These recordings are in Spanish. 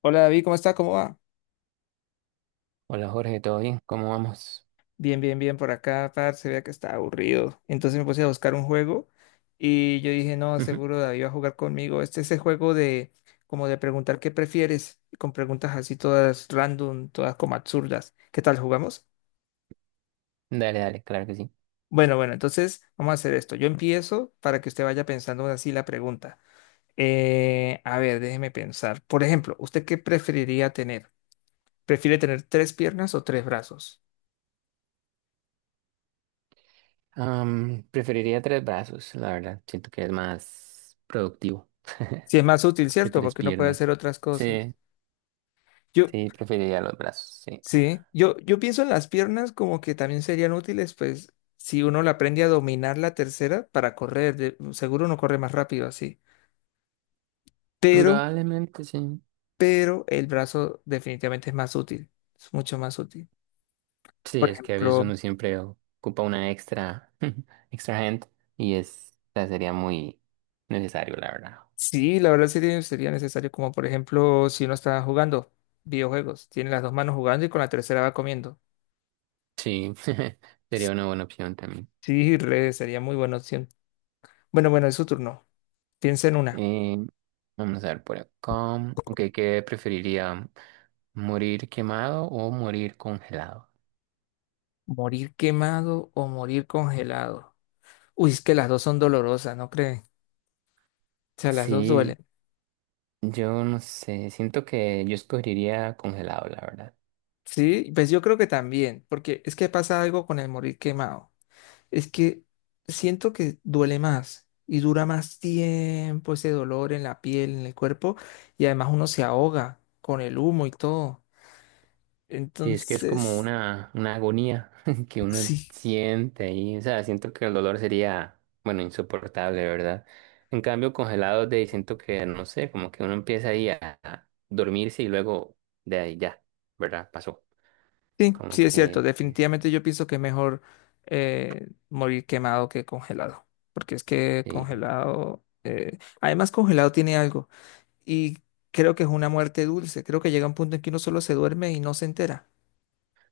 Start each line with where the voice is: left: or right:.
left: Hola David, ¿cómo está? ¿Cómo va?
right: Hola Jorge, ¿todo bien? ¿Cómo vamos?
left: Bien, bien, bien por acá, par, se vea que está aburrido. Entonces me puse a buscar un juego y yo dije, no,
right: Ujú.
left: seguro David va a jugar conmigo. Este es el juego de como de preguntar qué prefieres, con preguntas así todas random, todas como absurdas. ¿Qué tal jugamos?
right: Dale, dale, claro que sí.
left: Bueno, bueno, entonces vamos a hacer esto. Yo empiezo para que usted vaya pensando así la pregunta. A ver, déjeme pensar. Por ejemplo, ¿usted qué preferiría tener? ¿Prefiere tener tres piernas o tres brazos?
right: Preferiría tres brazos, la verdad. Siento que es más productivo
left: Si es más útil,
right: que
left: ¿cierto?
right: tres
left: Porque uno puede hacer
right: piernas.
left: otras cosas.
right: Sí,
left: Yo,
right: sí, preferiría los brazos, sí.
left: sí, yo pienso en las piernas como que también serían útiles, pues, si uno le aprende a dominar la tercera para correr, seguro uno corre más rápido así. Pero,
right: Probablemente sí.
left: pero el brazo definitivamente es más útil, es mucho más útil.
right: Sí,
left: Por
right: es que a veces
left: ejemplo,
right: uno siempre ocupa una extra, extra gente y es, o sea, sería muy necesario, la verdad.
left: sí, la verdad sería necesario, como por ejemplo, si uno está jugando videojuegos, tiene las dos manos jugando y con la tercera va comiendo.
right: Sí, sería una buena opción también.
left: Sí, re, sería muy buena opción. Bueno, bueno, es su turno. Piensa en una.
right: Eh, Vamos a ver por acá. Ok, ¿qué preferiría? ¿Morir quemado o morir congelado?
left: ¿Morir quemado o morir congelado? Uy, es que las dos son dolorosas, ¿no creen? O sea, las dos
right: Sí,
left: duelen.
right: yo no sé, siento que yo escogería congelado, la verdad.
left: Sí, pues yo creo que también, porque es que pasa algo con el morir quemado. Es que siento que duele más y dura más tiempo ese dolor en la piel, en el cuerpo, y además uno se ahoga con el humo y todo.
right: Sí, es que es como
left: Entonces,
right: una agonía que uno
left: sí,
right: siente ahí, o sea, siento que el dolor sería, bueno, insoportable, ¿verdad? En cambio, congelado, de ahí siento que, no sé, como que uno empieza ahí a dormirse y luego de ahí ya, ¿verdad? Pasó,
left: sí,
right: como
left: sí es cierto.
right: que,
left: Definitivamente yo pienso que es mejor morir quemado que congelado, porque es que
right: sí.
left: congelado, además congelado tiene algo. Y creo que es una muerte dulce. Creo que llega un punto en que uno solo se duerme y no se entera.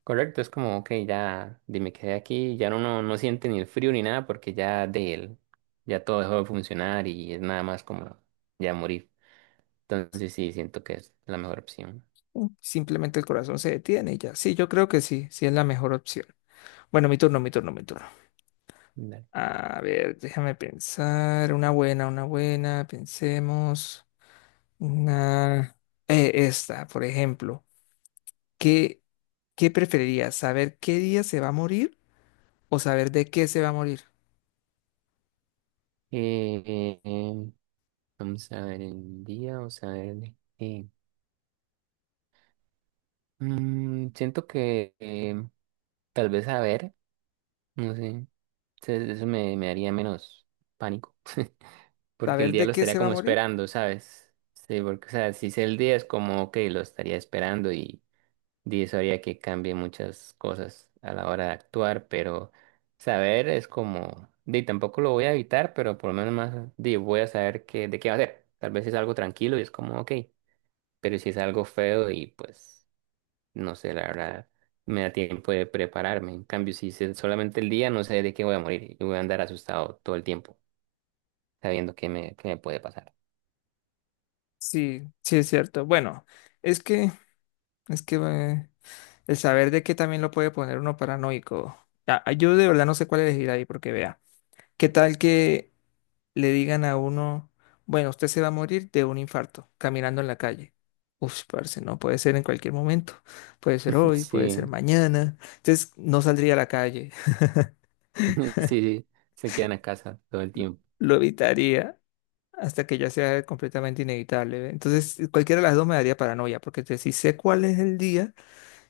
right: Correcto, es como, ok, me quedé aquí, ya uno no siente ni el frío ni nada porque ya de él, ya todo dejó de funcionar y es nada más como ya morir. Entonces sí, siento que es la mejor opción.
left: Simplemente el corazón se detiene y ya. Sí, yo creo que sí, sí es la mejor opción. Bueno, mi turno, mi turno, mi turno.
right: Dale.
left: A ver, déjame pensar. Una buena, una buena. Pensemos. Una... esta, por ejemplo. ¿Qué, qué preferirías? ¿Saber qué día se va a morir o saber de qué se va a morir?
right: Eh, eh, Vamos a ver el día, vamos a ver de qué. Siento que tal vez a ver, no sé, eso me haría menos pánico. Porque el
left: ¿Saber
right: día
left: de
right: lo
left: qué
right: estaría
left: se va a
right: como
left: morir?
right: esperando, ¿sabes? Sí, porque, o sea, si sé el día es como, que lo estaría esperando y eso haría que cambie muchas cosas a la hora de actuar, pero saber es como, di, tampoco lo voy a evitar, pero por lo menos más, di, voy a saber de qué va a ser. Tal vez es algo tranquilo y es como, ok, pero si es algo feo y pues, no sé, la verdad, me da tiempo de prepararme. En cambio, si es solamente el día, no sé de qué voy a morir y voy a andar asustado todo el tiempo, sabiendo qué me puede pasar.
left: Sí, sí es cierto. Bueno, es que, es que el saber de que también lo puede poner uno paranoico. Ya. Yo de verdad no sé cuál elegir ahí, porque vea, ¿qué tal que le digan a uno, bueno, usted se va a morir de un infarto caminando en la calle? Uf, parce, no puede ser en cualquier momento. Puede ser hoy, puede
right: Sí.
left: ser mañana. Entonces no saldría a la calle,
right: Sí, sí, se quedan a casa todo el tiempo.
left: lo evitaría hasta que ya sea completamente inevitable. ¿Ve? Entonces cualquiera de las dos me daría paranoia, porque si sé cuál es el día.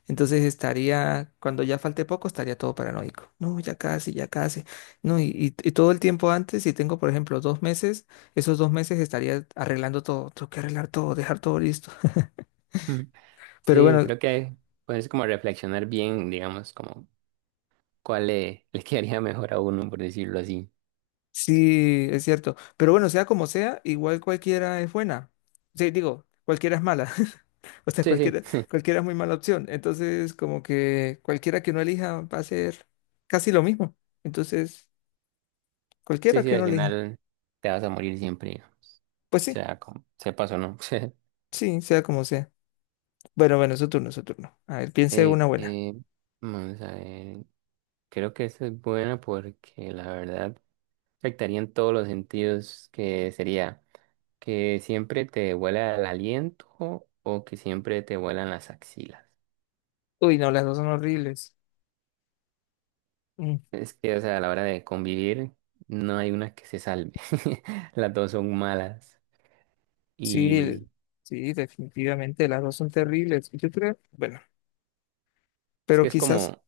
left: Entonces estaría, cuando ya falte poco, estaría todo paranoico. No, ya casi, ya casi. No, y todo el tiempo antes, si tengo, por ejemplo, 2 meses, esos 2 meses estaría arreglando todo. Tengo que arreglar todo, dejar todo listo. Pero
right: Sí,
left: bueno,
right: creo que puedes como reflexionar bien, digamos, como cuál le quedaría mejor a uno, por decirlo así.
left: sí, es cierto. Pero bueno, sea como sea, igual cualquiera es buena. Sí, digo, cualquiera es mala. O sea,
right: Sí,
left: cualquiera,
right: sí,
left: cualquiera es muy mala opción. Entonces, como que cualquiera que no elija va a ser casi lo mismo. Entonces,
right: sí,
left: cualquiera
right: sí,
left: que
right: al
left: no elija.
right: final te vas a morir siempre, o
left: Pues sí,
right: sea, como sepas o no.
left: sí, sea como sea. Bueno, bueno, su turno, su turno. A ver, piense
right: Eh,
left: una buena.
right: eh, Vamos a ver, creo que eso es bueno porque la verdad afectaría en todos los sentidos que sería que siempre te huela el aliento o que siempre te huelan las axilas.
left: Uy, no, las dos son horribles. Mm,
right: Es que, o sea, a la hora de convivir, no hay una que se salve. Las dos son malas.
left: sí,
right: Y
left: sí, definitivamente, las dos son terribles. Yo creo, bueno,
right: es
left: pero
right: que es
left: quizás,
right: como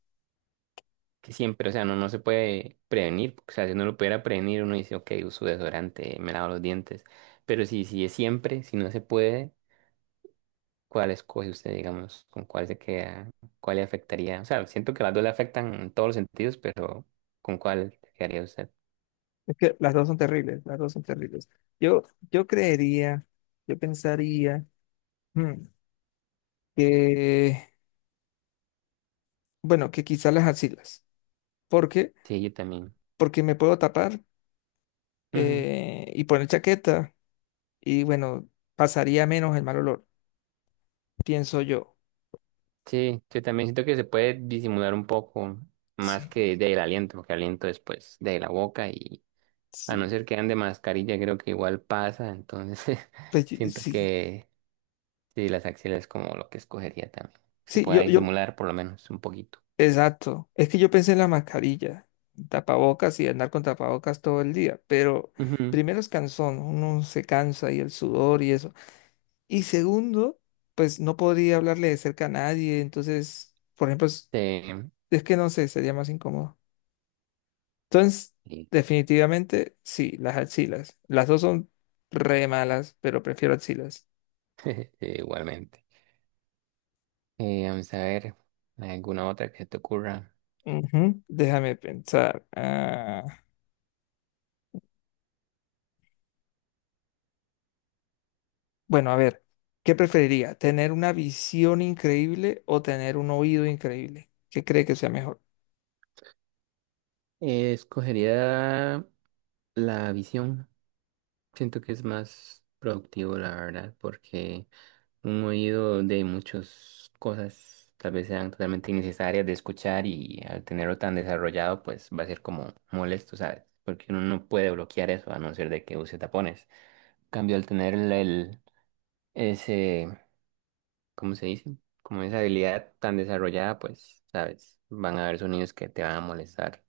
right: que siempre, o sea, no se puede prevenir. O sea, si uno lo pudiera prevenir, uno dice, ok, uso desodorante, me lavo los dientes. Pero si es siempre, si no se puede, ¿cuál escoge usted, digamos? ¿Con cuál se queda? ¿Cuál le afectaría? O sea, siento que las dos le afectan en todos los sentidos, pero ¿con cuál se quedaría usted?
left: es que las dos son terribles, las dos son terribles. Yo, yo creería, yo pensaría mm, que, bueno, que quizás las axilas. ¿Por qué?
right: Sí, yo también.
left: Porque me puedo tapar y poner chaqueta y, bueno, pasaría menos el mal olor, pienso yo.
right: Sí, yo también siento que se puede disimular un poco más
left: Sí,
right: que del aliento, porque aliento después de la boca y a no
left: sí,
right: ser que ande mascarilla, creo que igual pasa, entonces
left: pues, sí,
right: siento
left: sí,
right: que sí, las axilas es como lo que escogería también, que se
left: Sí,
right: pueda
left: yo, yo.
right: disimular por lo menos un poquito.
left: Exacto. Es que yo pensé en la mascarilla, tapabocas y andar con tapabocas todo el día, pero
right: Ujú.
left: primero es cansón, uno se cansa y el sudor y eso. Y segundo, pues no podría hablarle de cerca a nadie, entonces, por ejemplo, es,
right: Sí,
left: es que no sé, sería más incómodo. Entonces,
right: sí,
left: definitivamente, sí, las axilas. Las dos son re malas, pero prefiero axilas.
right: sí, igualmente. Vamos a ver, ¿alguna otra que se te ocurra?
left: Ujú. Déjame pensar. Ah, bueno, a ver, ¿qué preferiría? ¿Tener una visión increíble o tener un oído increíble? ¿Qué cree que sea mejor?
right: Escogería la visión, siento que es más productivo, la verdad, porque un oído de muchas cosas, tal vez sean totalmente innecesarias de escuchar y al tenerlo tan desarrollado, pues va a ser como molesto, ¿sabes? Porque uno no puede bloquear eso a no ser de que use tapones. En cambio, al tener ese, ¿cómo se dice? Como esa habilidad tan desarrollada, pues, ¿sabes? Van a haber sonidos que te van a molestar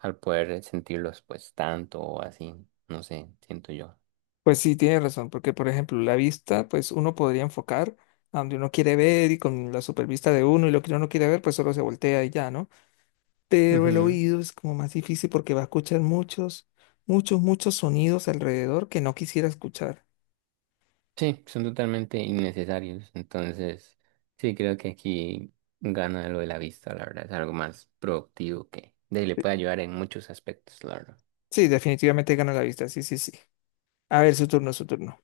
right: al poder sentirlos, pues, tanto o así, no sé, siento yo.
left: Pues sí, tiene razón, porque por ejemplo, la vista, pues uno podría enfocar a donde uno quiere ver y con la supervista de uno y lo que uno no quiere ver, pues solo se voltea y ya, ¿no? Pero el oído es como más difícil porque va a escuchar muchos, muchos, muchos sonidos alrededor que no quisiera escuchar.
right: Sí, son totalmente innecesarios. Entonces, sí, creo que aquí gana lo de la vista, la verdad. Es algo más productivo que le
left: Sí,
right: puede ayudar en muchos aspectos, la verdad.
left: sí, definitivamente gana la vista, sí, sí, sí. A ver, su turno, su turno.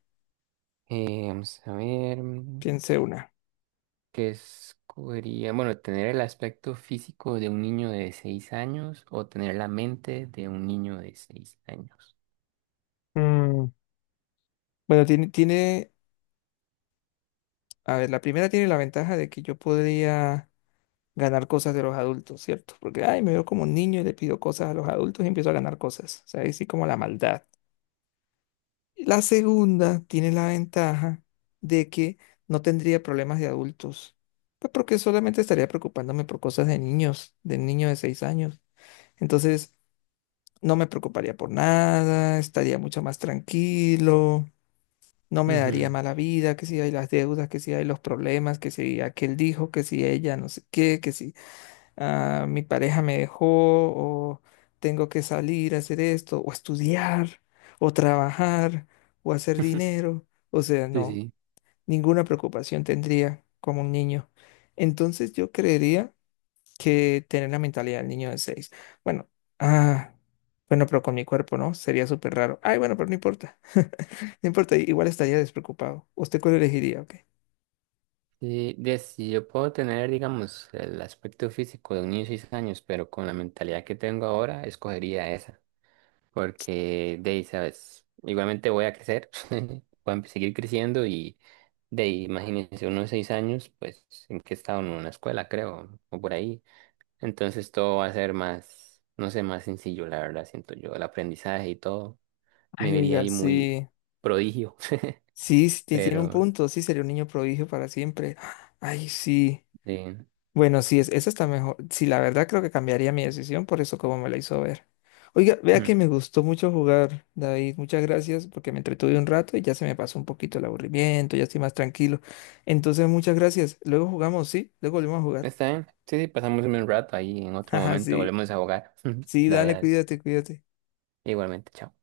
right: Vamos a ver
left: Piense una.
right: qué escogería. Bueno, tener el aspecto físico de un niño de 6 años o tener la mente de un niño de 6 años.
left: Mm, Bueno, tiene, tiene a ver, la primera tiene la ventaja de que yo podría ganar cosas de los adultos, ¿cierto? Porque, ay, me veo como un niño y le pido cosas a los adultos y empiezo a ganar cosas. O sea, ahí sí como la maldad. La segunda tiene la ventaja de que no tendría problemas de adultos. Pues porque solamente estaría preocupándome por cosas de niños, de niño de 6 años. Entonces, no me preocuparía por nada, estaría mucho más tranquilo. No me daría
right: Ujú.
left: mala vida, que si hay las deudas, que si hay los problemas, que si aquel dijo, que si ella no sé qué, que si ah, mi pareja me dejó o tengo que salir a hacer esto o estudiar o trabajar o hacer dinero. O sea,
right: Sí,
left: no,
right: sí.
left: ninguna preocupación tendría como un niño. Entonces yo creería que tener la mentalidad del niño de seis. Bueno, ah, bueno, pero con mi cuerpo, ¿no? Sería súper raro. Ay, bueno, pero no importa. No importa, igual estaría despreocupado. ¿Usted cuál elegiría? ¿Ok?
right: Sí, si yo puedo tener, digamos, el aspecto físico de un niño de 6 años, pero con la mentalidad que tengo ahora, escogería esa. Porque de ahí, sabes, igualmente voy a crecer, voy a seguir creciendo y de ahí, imagínense, unos 6 años, pues, en que he estado en una escuela, creo, o por ahí. Entonces todo va a ser más, no sé, más sencillo, la verdad, siento yo, el aprendizaje y todo, me
left: Ay,
right: vería
left: oiga,
right: ahí muy
left: sí.
right: prodigio,
left: Sí, sí, tiene un
right: pero
left: punto. Sí, sería un niño prodigio para siempre. Ay, sí.
right: eh,
left: Bueno, sí, esa está mejor. Sí, la verdad creo que cambiaría mi decisión por eso como me la hizo ver. Oiga, vea que
right: mm,
left: me gustó mucho jugar, David. Muchas gracias porque me entretuve un rato y ya se me pasó un poquito el aburrimiento, ya estoy más tranquilo. Entonces, muchas gracias. Luego jugamos, ¿sí? Luego volvemos a jugar.
right: está bien, sí, sí, pasamos un buen rato ahí, en otro
left: Ajá,
right: momento
left: sí.
right: volvemos a jugar.
left: Sí,
right: Dale,
left: dale,
right: dale,
left: cuídate, cuídate.
right: igualmente, chao.